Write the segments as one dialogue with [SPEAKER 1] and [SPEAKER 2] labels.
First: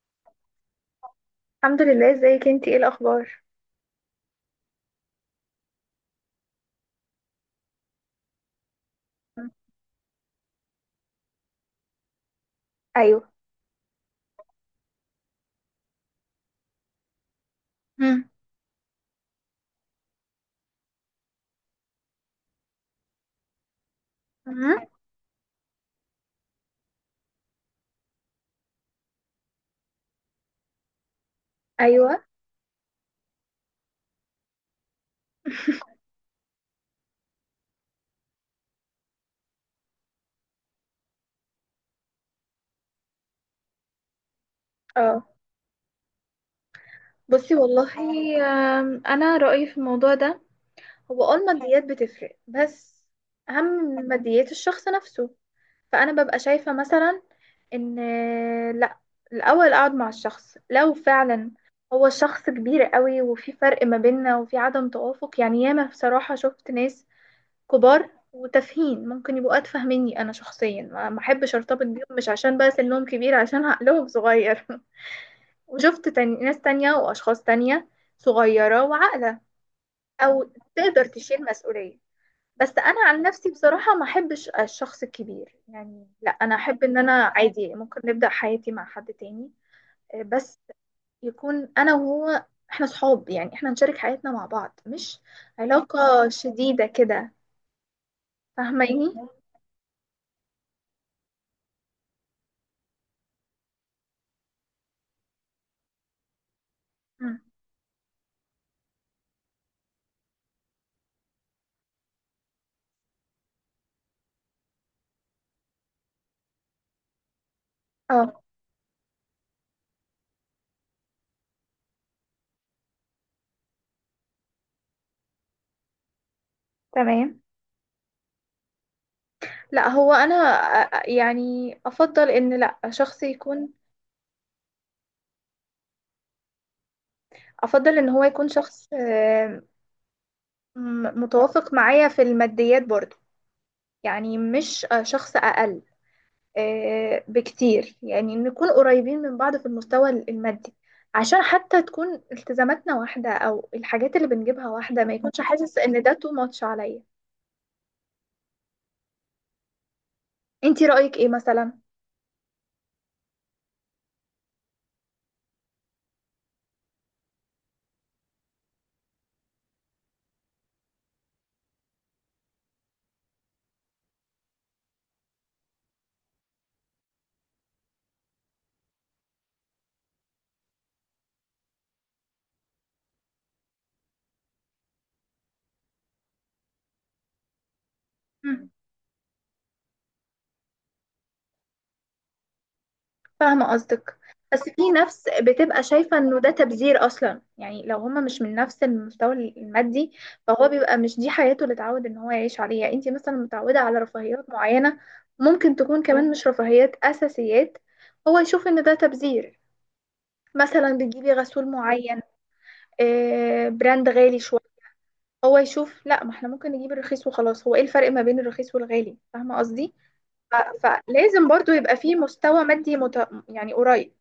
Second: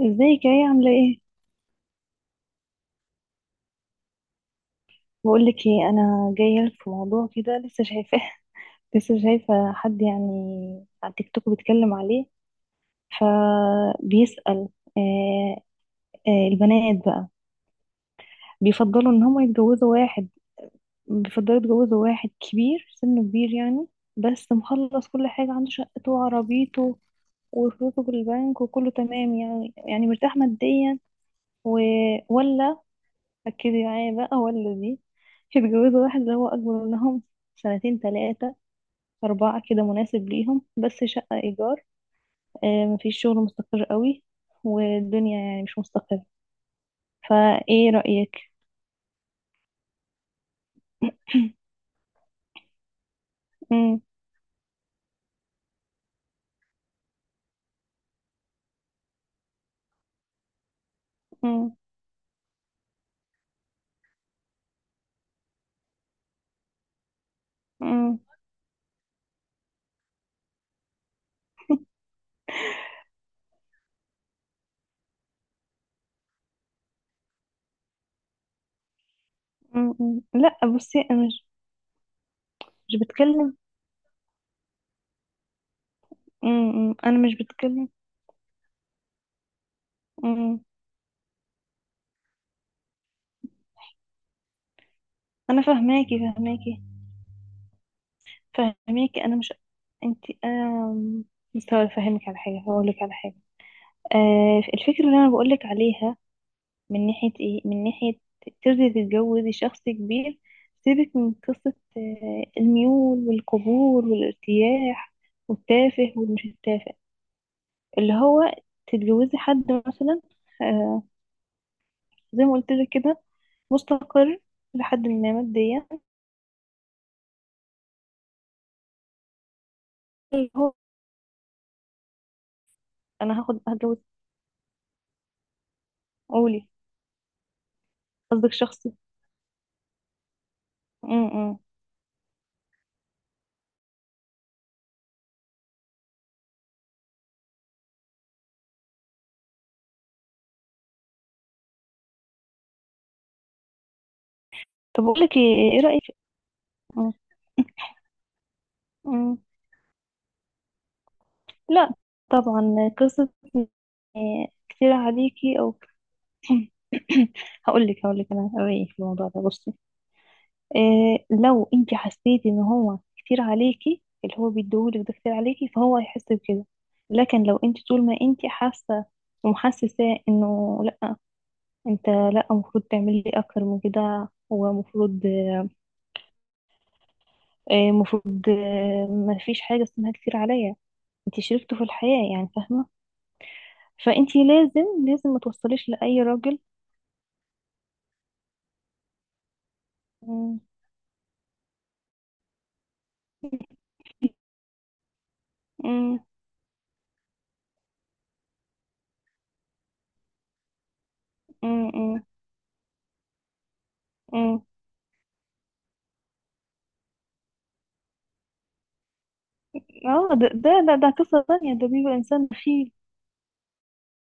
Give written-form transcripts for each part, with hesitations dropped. [SPEAKER 1] ازيك؟ يا ايه، عامله ايه؟
[SPEAKER 2] الحمد لله، ازيك انتي؟ ايه الاخبار؟
[SPEAKER 1] بقول لك ايه، انا جايه لك في موضوع كده لسه شايفاه. لسه شايفه حد يعني، على تيك توك بيتكلم عليه،
[SPEAKER 2] ايوه.
[SPEAKER 1] فبيسأل. آه البنات بقى
[SPEAKER 2] مم.
[SPEAKER 1] بيفضلوا ان هم يتجوزوا واحد، بيفضلوا يتجوزوا واحد كبير سنه، كبير يعني، بس
[SPEAKER 2] مم.
[SPEAKER 1] مخلص كل حاجه، عنده شقته وعربيته وفلوسه في البنك وكله تمام يعني مرتاح ماديا، و...
[SPEAKER 2] ايوه.
[SPEAKER 1] ولا، ركزي معايا بقى، هو الذي يتجوزوا واحد اللي هو أكبر منهم سنتين، تلاتة، أربعة، كده مناسب ليهم، بس شقة إيجار، مفيش شغل مستقر قوي،
[SPEAKER 2] اه.
[SPEAKER 1] والدنيا يعني مش مستقرة.
[SPEAKER 2] بصي،
[SPEAKER 1] فإيه
[SPEAKER 2] والله،
[SPEAKER 1] رأيك؟
[SPEAKER 2] انا رايي في الموضوع ده. هو الماديات بتفرق، بس اهم
[SPEAKER 1] مم،
[SPEAKER 2] من ماديات الشخص نفسه. فانا ببقى شايفه، مثلا، ان لا، الاول اقعد مع الشخص، لو فعلا
[SPEAKER 1] مم،
[SPEAKER 2] هو شخص كبير قوي وفي فرق ما بيننا وفي عدم توافق. يعني ياما بصراحه شفت ناس كبار
[SPEAKER 1] مم،
[SPEAKER 2] وتافهين، ممكن يبقوا أتفه مني. أنا شخصيا ما أحبش أرتبط بيهم، مش عشان بقى سنهم كبير، عشان عقلهم صغير. وشفت تاني ناس تانية وأشخاص تانية صغيرة وعاقلة،
[SPEAKER 1] مم، مم.
[SPEAKER 2] أو
[SPEAKER 1] لأ، بصي
[SPEAKER 2] تقدر
[SPEAKER 1] أنا
[SPEAKER 2] تشيل
[SPEAKER 1] مش،
[SPEAKER 2] مسؤولية. بس
[SPEAKER 1] مش
[SPEAKER 2] أنا عن نفسي،
[SPEAKER 1] بتكلم.
[SPEAKER 2] بصراحة، ما أحبش الشخص الكبير، يعني لا، أنا
[SPEAKER 1] مم،
[SPEAKER 2] أحب
[SPEAKER 1] مم.
[SPEAKER 2] إن
[SPEAKER 1] أنا
[SPEAKER 2] أنا
[SPEAKER 1] مش
[SPEAKER 2] عادي،
[SPEAKER 1] بتكلم.
[SPEAKER 2] ممكن نبدأ حياتي مع حد تاني، بس
[SPEAKER 1] مم.
[SPEAKER 2] يكون أنا وهو إحنا صحاب، يعني إحنا نشارك حياتنا مع بعض، مش
[SPEAKER 1] أنا فهماكي،
[SPEAKER 2] علاقة
[SPEAKER 1] فهماكي،
[SPEAKER 2] شديدة كده. فاهماني؟
[SPEAKER 1] فهماكي. أنا مش، أنتي أنا مستوى أفهمك على حاجة، هقولك على حاجة. الفكرة اللي أنا بقولك عليها من ناحية
[SPEAKER 2] مم.
[SPEAKER 1] ايه، من ناحية ترضي تتجوزي شخص كبير، سيبك من قصة الميول والقبول والارتياح، والتافه والمش التافه، اللي
[SPEAKER 2] اه،
[SPEAKER 1] هو تتجوزي حد مثلا، آه، زي ما قلت لك كده، مستقر لحد ما ماديا،
[SPEAKER 2] تمام. لا، هو انا
[SPEAKER 1] اللي هو
[SPEAKER 2] يعني افضل ان، لا، شخص
[SPEAKER 1] انا هاخد،
[SPEAKER 2] يكون،
[SPEAKER 1] هتجوز، قولي،
[SPEAKER 2] افضل ان هو يكون
[SPEAKER 1] قصدك
[SPEAKER 2] شخص،
[SPEAKER 1] شخصي. م -م.
[SPEAKER 2] متوافق معايا في الماديات برضو. يعني مش شخص اقل بكتير، يعني نكون قريبين من بعض في المستوى المادي، عشان حتى تكون التزاماتنا واحدة او الحاجات اللي بنجيبها واحدة،
[SPEAKER 1] طب
[SPEAKER 2] ما
[SPEAKER 1] اقول لك
[SPEAKER 2] يكونش
[SPEAKER 1] ايه،
[SPEAKER 2] حاسس
[SPEAKER 1] إيه
[SPEAKER 2] ان
[SPEAKER 1] رأيك؟
[SPEAKER 2] ده تو ماتش عليا.
[SPEAKER 1] م -م.
[SPEAKER 2] انتي رأيك ايه مثلا؟
[SPEAKER 1] لا طبعا، قصة كتير عليكي، او هقول لك، هقول لك انا رايي في الموضوع ده، بصي. إيه لو انت حسيتي ان هو كتير عليكي، اللي هو بيديهولك ده كتير عليكي، فهو هيحس بكده. لكن لو انت طول ما انت حاسه ومحسسه انه لا، انت لا، المفروض تعملي اكتر من كده، ومفروض إيه، المفروض ما فيش حاجه اسمها كتير عليا، انت شريكته في الحياه يعني، فاهمه؟
[SPEAKER 2] فاهمة قصدك.
[SPEAKER 1] فانت
[SPEAKER 2] بس
[SPEAKER 1] لازم،
[SPEAKER 2] في نفس،
[SPEAKER 1] لازم ما
[SPEAKER 2] بتبقى
[SPEAKER 1] توصليش
[SPEAKER 2] شايفة
[SPEAKER 1] لاي
[SPEAKER 2] انه ده
[SPEAKER 1] راجل.
[SPEAKER 2] تبذير اصلا، يعني لو هما مش من نفس المستوى المادي
[SPEAKER 1] مم،
[SPEAKER 2] فهو بيبقى، مش دي حياته اللي اتعود ان هو يعيش عليها. يعني انتي مثلا متعودة على رفاهيات معينة، ممكن تكون
[SPEAKER 1] مم،
[SPEAKER 2] كمان مش رفاهيات، اساسيات، هو يشوف ان ده تبذير. مثلا بتجيبي غسول
[SPEAKER 1] مم،
[SPEAKER 2] معين،
[SPEAKER 1] مم،
[SPEAKER 2] براند غالي شوية،
[SPEAKER 1] مم.
[SPEAKER 2] هو يشوف لا، ما احنا ممكن نجيب الرخيص وخلاص، هو ايه الفرق ما بين الرخيص والغالي؟ فاهمة قصدي؟
[SPEAKER 1] اه، ده ده
[SPEAKER 2] ف-
[SPEAKER 1] ده, ده قصة
[SPEAKER 2] فلازم برضو
[SPEAKER 1] تانية، ده
[SPEAKER 2] يبقى في
[SPEAKER 1] بيبقى إنسان
[SPEAKER 2] مستوى
[SPEAKER 1] بخيل.
[SPEAKER 2] مادي يعني قريب.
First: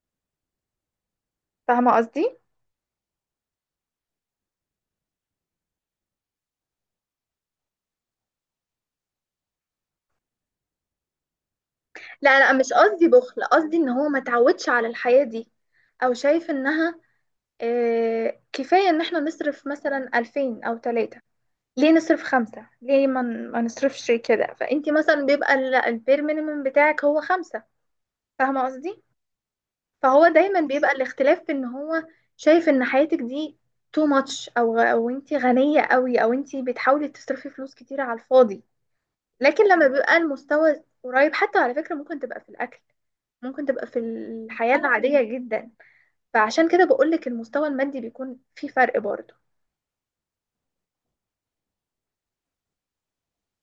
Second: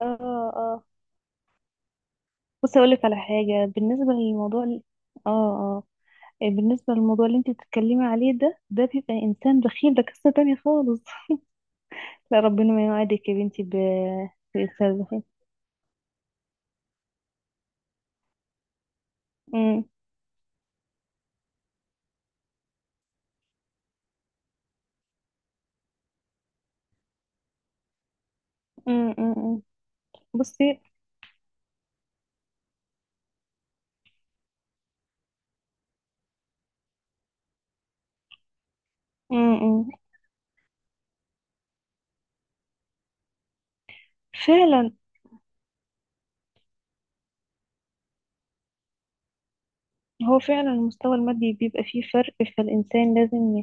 [SPEAKER 1] اه اه،
[SPEAKER 2] فاهمة قصدي؟
[SPEAKER 1] بصي أقول لك على حاجة، بالنسبة للموضوع اه اه، إيه، بالنسبة للموضوع اللي انت بتتكلمي عليه ده، ده بيبقى إنسان بخيل، ده قصة تانية خالص.
[SPEAKER 2] لا
[SPEAKER 1] لا،
[SPEAKER 2] لا، مش
[SPEAKER 1] ربنا ما
[SPEAKER 2] قصدي
[SPEAKER 1] يوعدك يا
[SPEAKER 2] بخل،
[SPEAKER 1] بنتي
[SPEAKER 2] قصدي ان هو ما تعودش على
[SPEAKER 1] بإنسان بخيل.
[SPEAKER 2] الحياة دي، او شايف انها كفاية ان احنا نصرف
[SPEAKER 1] أمم،
[SPEAKER 2] مثلا الفين او تلاتة، ليه نصرف خمسة، ليه ما نصرفش كده. فانتي مثلا بيبقى البير مينيمم بتاعك هو خمسة. فاهمة قصدي؟
[SPEAKER 1] أمم، أمم، أمم.
[SPEAKER 2] فهو دايما
[SPEAKER 1] بصي،
[SPEAKER 2] بيبقى الاختلاف في ان هو شايف ان حياتك دي تو ماتش، او انتي غنية قوي، او انتي بتحاولي تصرفي فلوس كتير على الفاضي.
[SPEAKER 1] أمم،
[SPEAKER 2] لكن لما
[SPEAKER 1] أمم.
[SPEAKER 2] بيبقى المستوى قريب، حتى على فكرة ممكن تبقى في الاكل، ممكن تبقى في الحياة
[SPEAKER 1] فعلا،
[SPEAKER 2] العادية جدا. فعشان كده بقولك المستوى المادي بيكون في فرق برضه.
[SPEAKER 1] هو فعلا المستوى المادي بيبقى فيه فرق، فالإنسان لازم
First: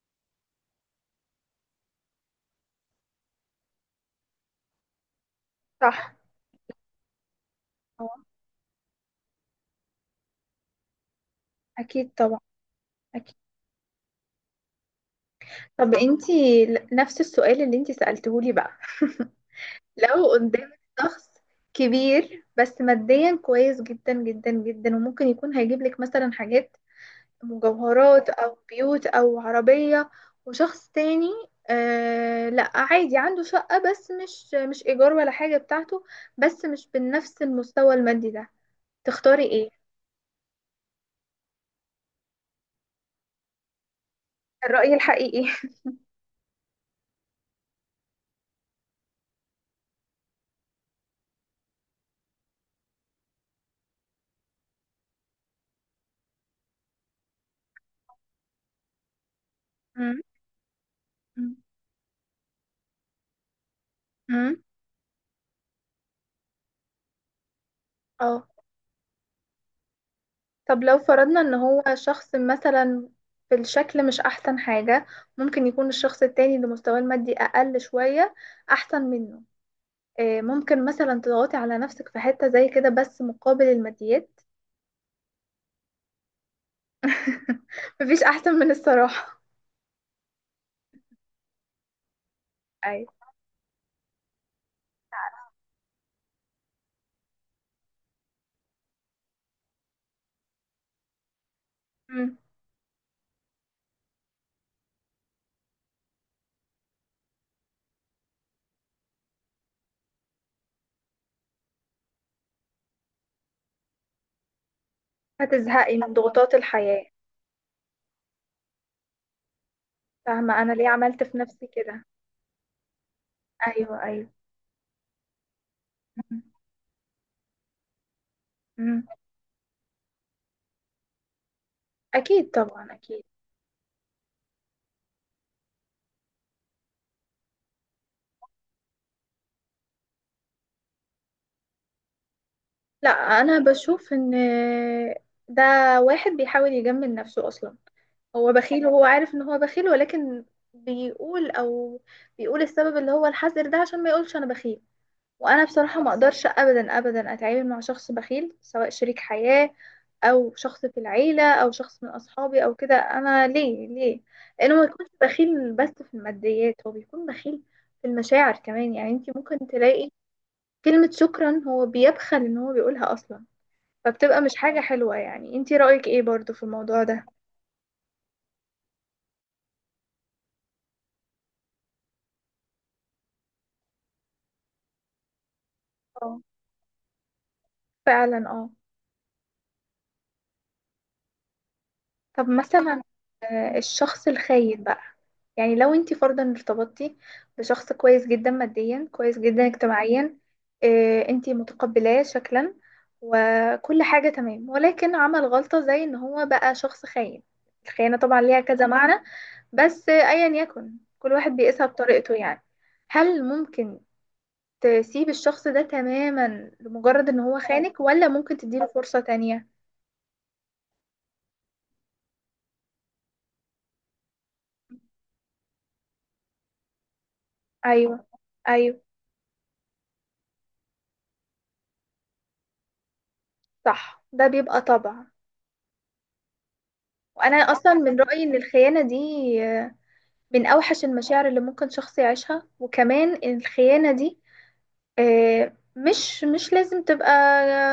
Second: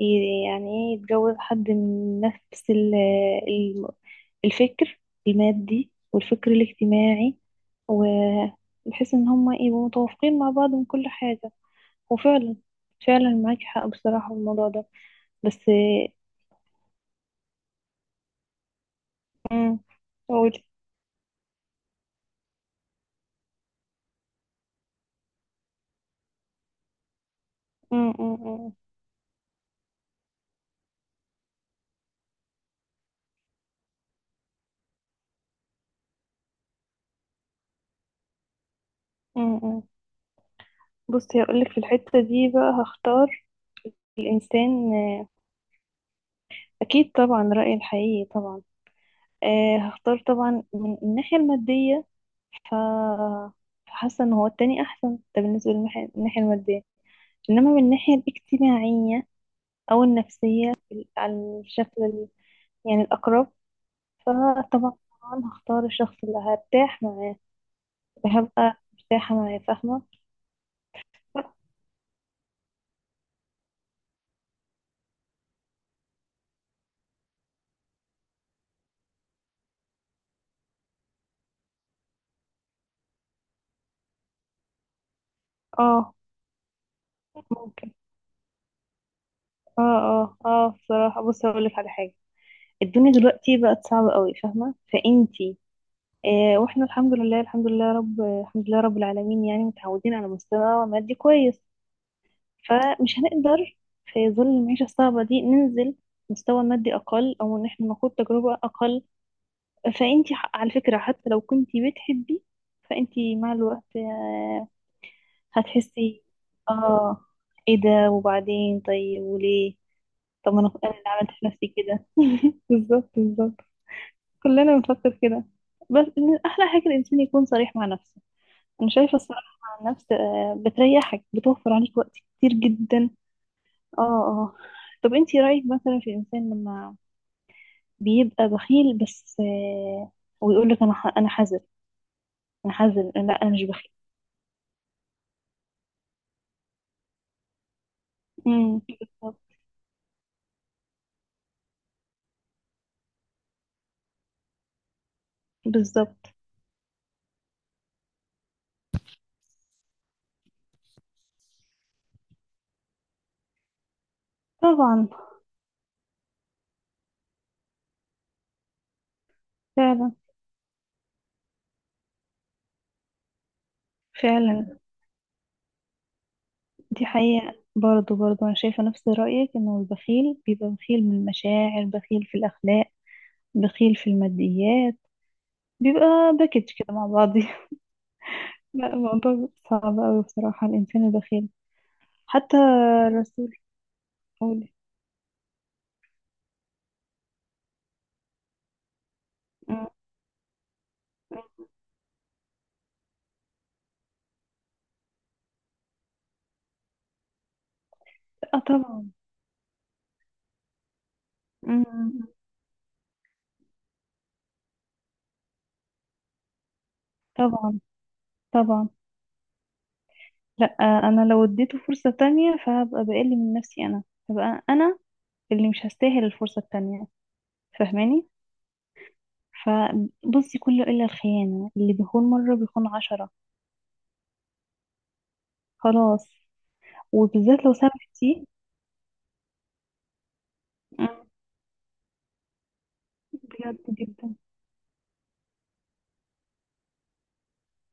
[SPEAKER 1] يعني ايه، يتجوز حد من نفس ال- الفكر المادي
[SPEAKER 2] صح.
[SPEAKER 1] والفكر الاجتماعي،
[SPEAKER 2] اه.
[SPEAKER 1] وبحيث ان هما يبقوا متوافقين مع بعض من كل حاجة.
[SPEAKER 2] أكيد طبعا،
[SPEAKER 1] وفعلا، فعلا
[SPEAKER 2] أكيد.
[SPEAKER 1] معاكي حق بصراحة في الموضوع ده، بس.
[SPEAKER 2] طب انتي نفس السؤال اللي انتي سألتهولي بقى.
[SPEAKER 1] امم،
[SPEAKER 2] لو
[SPEAKER 1] قولي.
[SPEAKER 2] قدامك شخص كبير، بس ماديا كويس جدا جدا جدا، وممكن يكون هيجيب لك مثلا حاجات،
[SPEAKER 1] امم،
[SPEAKER 2] مجوهرات أو
[SPEAKER 1] امم،
[SPEAKER 2] بيوت أو عربية. وشخص تاني، آه، لا، عادي، عنده شقة بس، مش إيجار ولا حاجة، بتاعته، بس مش بنفس المستوى المادي ده. تختاري ايه؟
[SPEAKER 1] امم، بصي هقولك في الحتة دي بقى هختار الإنسان
[SPEAKER 2] الرأي الحقيقي.
[SPEAKER 1] أكيد طبعا، رأيي الحقيقي طبعا، آه هختار طبعا من الناحية المادية. ف فحاسة ان هو التاني احسن، ده بالنسبة للناحية، المادية انما من الناحية الاجتماعية او
[SPEAKER 2] مم.
[SPEAKER 1] النفسية
[SPEAKER 2] مم.
[SPEAKER 1] على الشكل يعني الاقرب،
[SPEAKER 2] مم.
[SPEAKER 1] فطبعا هختار الشخص اللي هرتاح معاه،
[SPEAKER 2] اه.
[SPEAKER 1] هبقى مرتاحة معاه، فاهمة؟
[SPEAKER 2] طب لو فرضنا ان هو شخص مثلا في الشكل مش احسن حاجة، ممكن يكون الشخص التاني اللي مستواه المادي اقل شوية احسن منه. ممكن مثلا تضغطي على نفسك في حتة زي كده، بس مقابل الماديات.
[SPEAKER 1] اه ممكن.
[SPEAKER 2] مفيش أحسن من الصراحة.
[SPEAKER 1] اه بصراحة، بص هقولك على حاجة.
[SPEAKER 2] اي.
[SPEAKER 1] الدنيا دلوقتي بقت صعبة قوي، فاهمة؟ فانتي واحنا الحمد لله، الحمد لله يا رب، الحمد لله رب العالمين، يعني متعودين على مستوى مادي كويس،
[SPEAKER 2] مم.
[SPEAKER 1] فمش هنقدر في ظل المعيشة الصعبة دي ننزل مستوى مادي أقل، أو إن احنا نخوض تجربة أقل. فأنتي على فكرة حتى لو كنتي بتحبي، فأنتي مع الوقت
[SPEAKER 2] هتزهقي من
[SPEAKER 1] هتحسي،
[SPEAKER 2] ضغوطات الحياة.
[SPEAKER 1] آه، إيه ده، وبعدين طيب وليه؟ طب ما
[SPEAKER 2] فاهمة أنا
[SPEAKER 1] أنا،
[SPEAKER 2] ليه
[SPEAKER 1] أنا اللي
[SPEAKER 2] عملت
[SPEAKER 1] عملت
[SPEAKER 2] في
[SPEAKER 1] في
[SPEAKER 2] نفسي
[SPEAKER 1] نفسي
[SPEAKER 2] كده.
[SPEAKER 1] كده بالظبط، بالظبط.
[SPEAKER 2] ايوه، ايوه.
[SPEAKER 1] كلنا بنفكر كده، بس إن
[SPEAKER 2] مم.
[SPEAKER 1] أحلى حاجة الإنسان يكون صريح مع نفسه. انا
[SPEAKER 2] مم.
[SPEAKER 1] شايفه الصراحه عن نفس بتريحك، بتوفر عليك وقت
[SPEAKER 2] أكيد
[SPEAKER 1] كتير
[SPEAKER 2] طبعا،
[SPEAKER 1] جدا.
[SPEAKER 2] أكيد.
[SPEAKER 1] اه اه. طب انتي رايك مثلا في الانسان لما بيبقى بخيل، بس ويقول لك انا انا حذر، انا حذر،
[SPEAKER 2] لا،
[SPEAKER 1] لا انا
[SPEAKER 2] أنا
[SPEAKER 1] مش بخيل.
[SPEAKER 2] بشوف إن ده واحد بيحاول يجمل نفسه أصلا. هو
[SPEAKER 1] امم،
[SPEAKER 2] بخيل، وهو عارف
[SPEAKER 1] بالظبط،
[SPEAKER 2] إن هو بخيل، ولكن بيقول، أو بيقول السبب اللي هو الحذر ده عشان ما يقولش أنا بخيل. وانا بصراحه ما
[SPEAKER 1] بالظبط.
[SPEAKER 2] اقدرش ابدا ابدا اتعامل مع شخص بخيل، سواء شريك حياه او شخص في العيله او شخص من اصحابي او كده. انا ليه ليه؟ لانه ما يكونش
[SPEAKER 1] طبعا.
[SPEAKER 2] بخيل بس في الماديات، هو بيكون بخيل في المشاعر كمان. يعني انت ممكن تلاقي
[SPEAKER 1] فعلا،
[SPEAKER 2] كلمه شكرا هو بيبخل ان هو بيقولها اصلا. فبتبقى مش
[SPEAKER 1] فعلا،
[SPEAKER 2] حاجه حلوه. يعني انت رايك ايه برضو في الموضوع
[SPEAKER 1] دي
[SPEAKER 2] ده؟
[SPEAKER 1] حقيقه برضه، برضه انا شايفه نفس رايك، انه البخيل بيبقى بخيل من المشاعر، بخيل في الاخلاق، بخيل في الماديات، بيبقى
[SPEAKER 2] اه،
[SPEAKER 1] باكج كده مع بعض.
[SPEAKER 2] فعلا، اه.
[SPEAKER 1] لا، الموضوع صعب أوي بصراحة، الإنسان البخيل
[SPEAKER 2] طب
[SPEAKER 1] حتى
[SPEAKER 2] مثلا
[SPEAKER 1] رسول،
[SPEAKER 2] الشخص
[SPEAKER 1] قوله.
[SPEAKER 2] الخاين بقى، يعني لو انت فرضا ارتبطتي بشخص كويس جدا ماديا، كويس جدا
[SPEAKER 1] مم.
[SPEAKER 2] اجتماعيا، اه، انت متقبلاه شكلا، وكل حاجة تمام، ولكن عمل غلطة زي ان هو بقى شخص خاين. الخيانة طبعا
[SPEAKER 1] اه
[SPEAKER 2] ليها كذا
[SPEAKER 1] طبعا.
[SPEAKER 2] معنى، بس ايا يكن، كل واحد بيقيسها
[SPEAKER 1] مم.
[SPEAKER 2] بطريقته، يعني هل ممكن تسيب الشخص ده تماما لمجرد ان هو
[SPEAKER 1] طبعا،
[SPEAKER 2] خانك، ولا ممكن تديله
[SPEAKER 1] طبعا،
[SPEAKER 2] فرصة تانية؟
[SPEAKER 1] لا انا لو اديته فرصة تانية فهبقى بقل من نفسي انا، هبقى انا اللي مش هستاهل الفرصة التانية،
[SPEAKER 2] ايوه،
[SPEAKER 1] فاهماني؟
[SPEAKER 2] ايوه.
[SPEAKER 1] فبصي، كله الا الخيانة، اللي بيخون مرة بيخون عشرة،
[SPEAKER 2] صح، ده بيبقى طبع.
[SPEAKER 1] خلاص.
[SPEAKER 2] وانا
[SPEAKER 1] وبالذات لو
[SPEAKER 2] اصلا من رايي
[SPEAKER 1] سامحتي.
[SPEAKER 2] ان الخيانه دي آه، من اوحش
[SPEAKER 1] مم.
[SPEAKER 2] المشاعر اللي ممكن شخص يعيشها. وكمان
[SPEAKER 1] بجد
[SPEAKER 2] الخيانه
[SPEAKER 1] جدا.
[SPEAKER 2] دي مش لازم تبقى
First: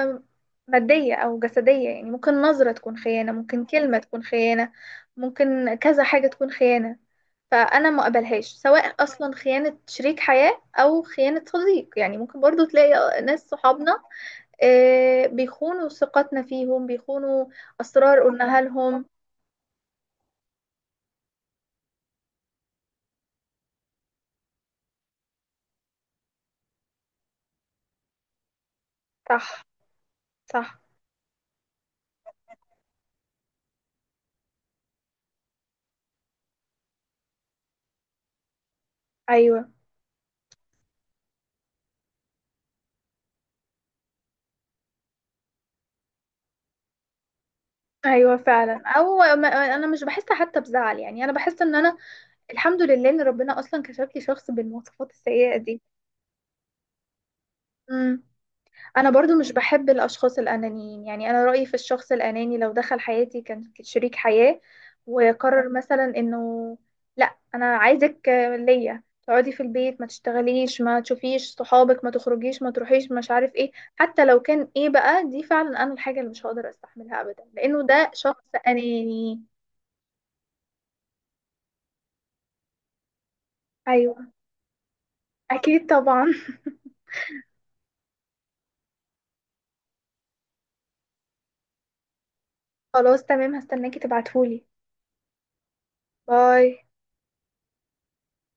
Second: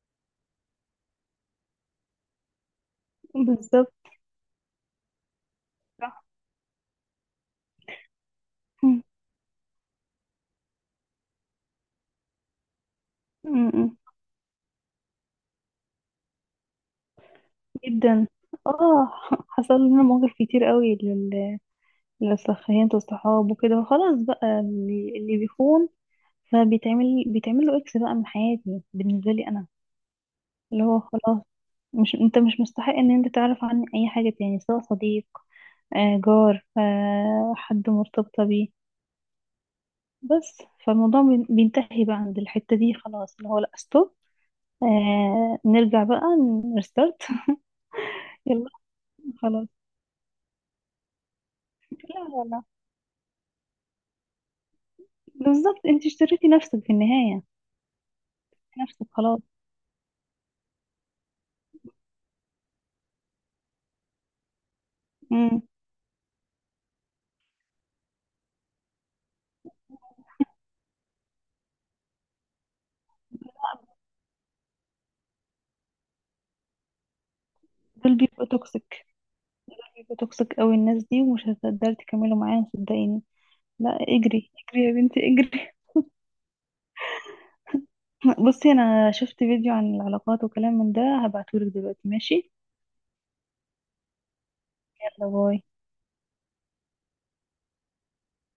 [SPEAKER 2] آه، ماديه او جسديه. يعني ممكن نظره تكون خيانه، ممكن كلمه
[SPEAKER 1] بالظبط.
[SPEAKER 2] تكون خيانه، ممكن كذا
[SPEAKER 1] صح.
[SPEAKER 2] حاجه تكون خيانه. فانا ما اقبلهاش، سواء
[SPEAKER 1] مم.
[SPEAKER 2] اصلا خيانه شريك حياه او خيانه صديق. يعني ممكن برضو تلاقي ناس
[SPEAKER 1] مم.
[SPEAKER 2] صحابنا بيخونوا ثقتنا فيهم، بيخونوا اسرار
[SPEAKER 1] جدا.
[SPEAKER 2] قلناها
[SPEAKER 1] اه
[SPEAKER 2] لهم.
[SPEAKER 1] حصل لنا مواقف كتير قوي، لو سخينت الصحاب وكده خلاص بقى، اللي بيخون فبيتعمل، له اكس بقى من حياتي بالنسبه لي
[SPEAKER 2] صح،
[SPEAKER 1] انا،
[SPEAKER 2] صح.
[SPEAKER 1] اللي هو خلاص، مش انت مش مستحق ان انت تعرف عني اي حاجه تاني، سواء صديق جار حد مرتبطه بيه،
[SPEAKER 2] ايوه،
[SPEAKER 1] بس. فالموضوع بينتهي بقى عند الحته دي خلاص، اللي هو لا ستوب، آه نرجع بقى، نرستارت.
[SPEAKER 2] ايوه،
[SPEAKER 1] يلا
[SPEAKER 2] فعلا. او ما،
[SPEAKER 1] خلاص.
[SPEAKER 2] انا مش بحس حتى بزعل. يعني انا بحس ان انا
[SPEAKER 1] لا لا لا.
[SPEAKER 2] الحمد لله ان ربنا اصلا كشف لي شخص بالمواصفات السيئه دي.
[SPEAKER 1] بالظبط، انت اشتريتي نفسك في النهايه،
[SPEAKER 2] امم.
[SPEAKER 1] نفسك
[SPEAKER 2] انا برضو
[SPEAKER 1] خلاص.
[SPEAKER 2] مش بحب الاشخاص الانانيين. يعني انا رايي في الشخص الاناني لو دخل حياتي كان شريك حياه،
[SPEAKER 1] مم.
[SPEAKER 2] وقرر مثلا انه لا، انا عايزك ليا، تقعدي في البيت، ما تشتغليش، ما تشوفيش صحابك، ما تخرجيش، ما تروحيش، مش عارف ايه، حتى لو كان ايه بقى، دي فعلا انا الحاجه اللي مش هقدر استحملها ابدا، لانه ده
[SPEAKER 1] دول
[SPEAKER 2] شخص
[SPEAKER 1] بيبقوا توكسيك،
[SPEAKER 2] اناني.
[SPEAKER 1] هيبقوا توكسيك قوي الناس دي، ومش هتقدري تكملوا معاهم، صدقيني. لا،
[SPEAKER 2] ايوه.
[SPEAKER 1] اجري اجري يا بنتي، اجري.
[SPEAKER 2] اكيد طبعا.
[SPEAKER 1] بصي انا شفت فيديو عن العلاقات وكلام من ده، هبعتهولك دلوقتي، ماشي؟
[SPEAKER 2] خلاص، تمام، هستناكي تبعتهولي.
[SPEAKER 1] يلا باي.
[SPEAKER 2] باي.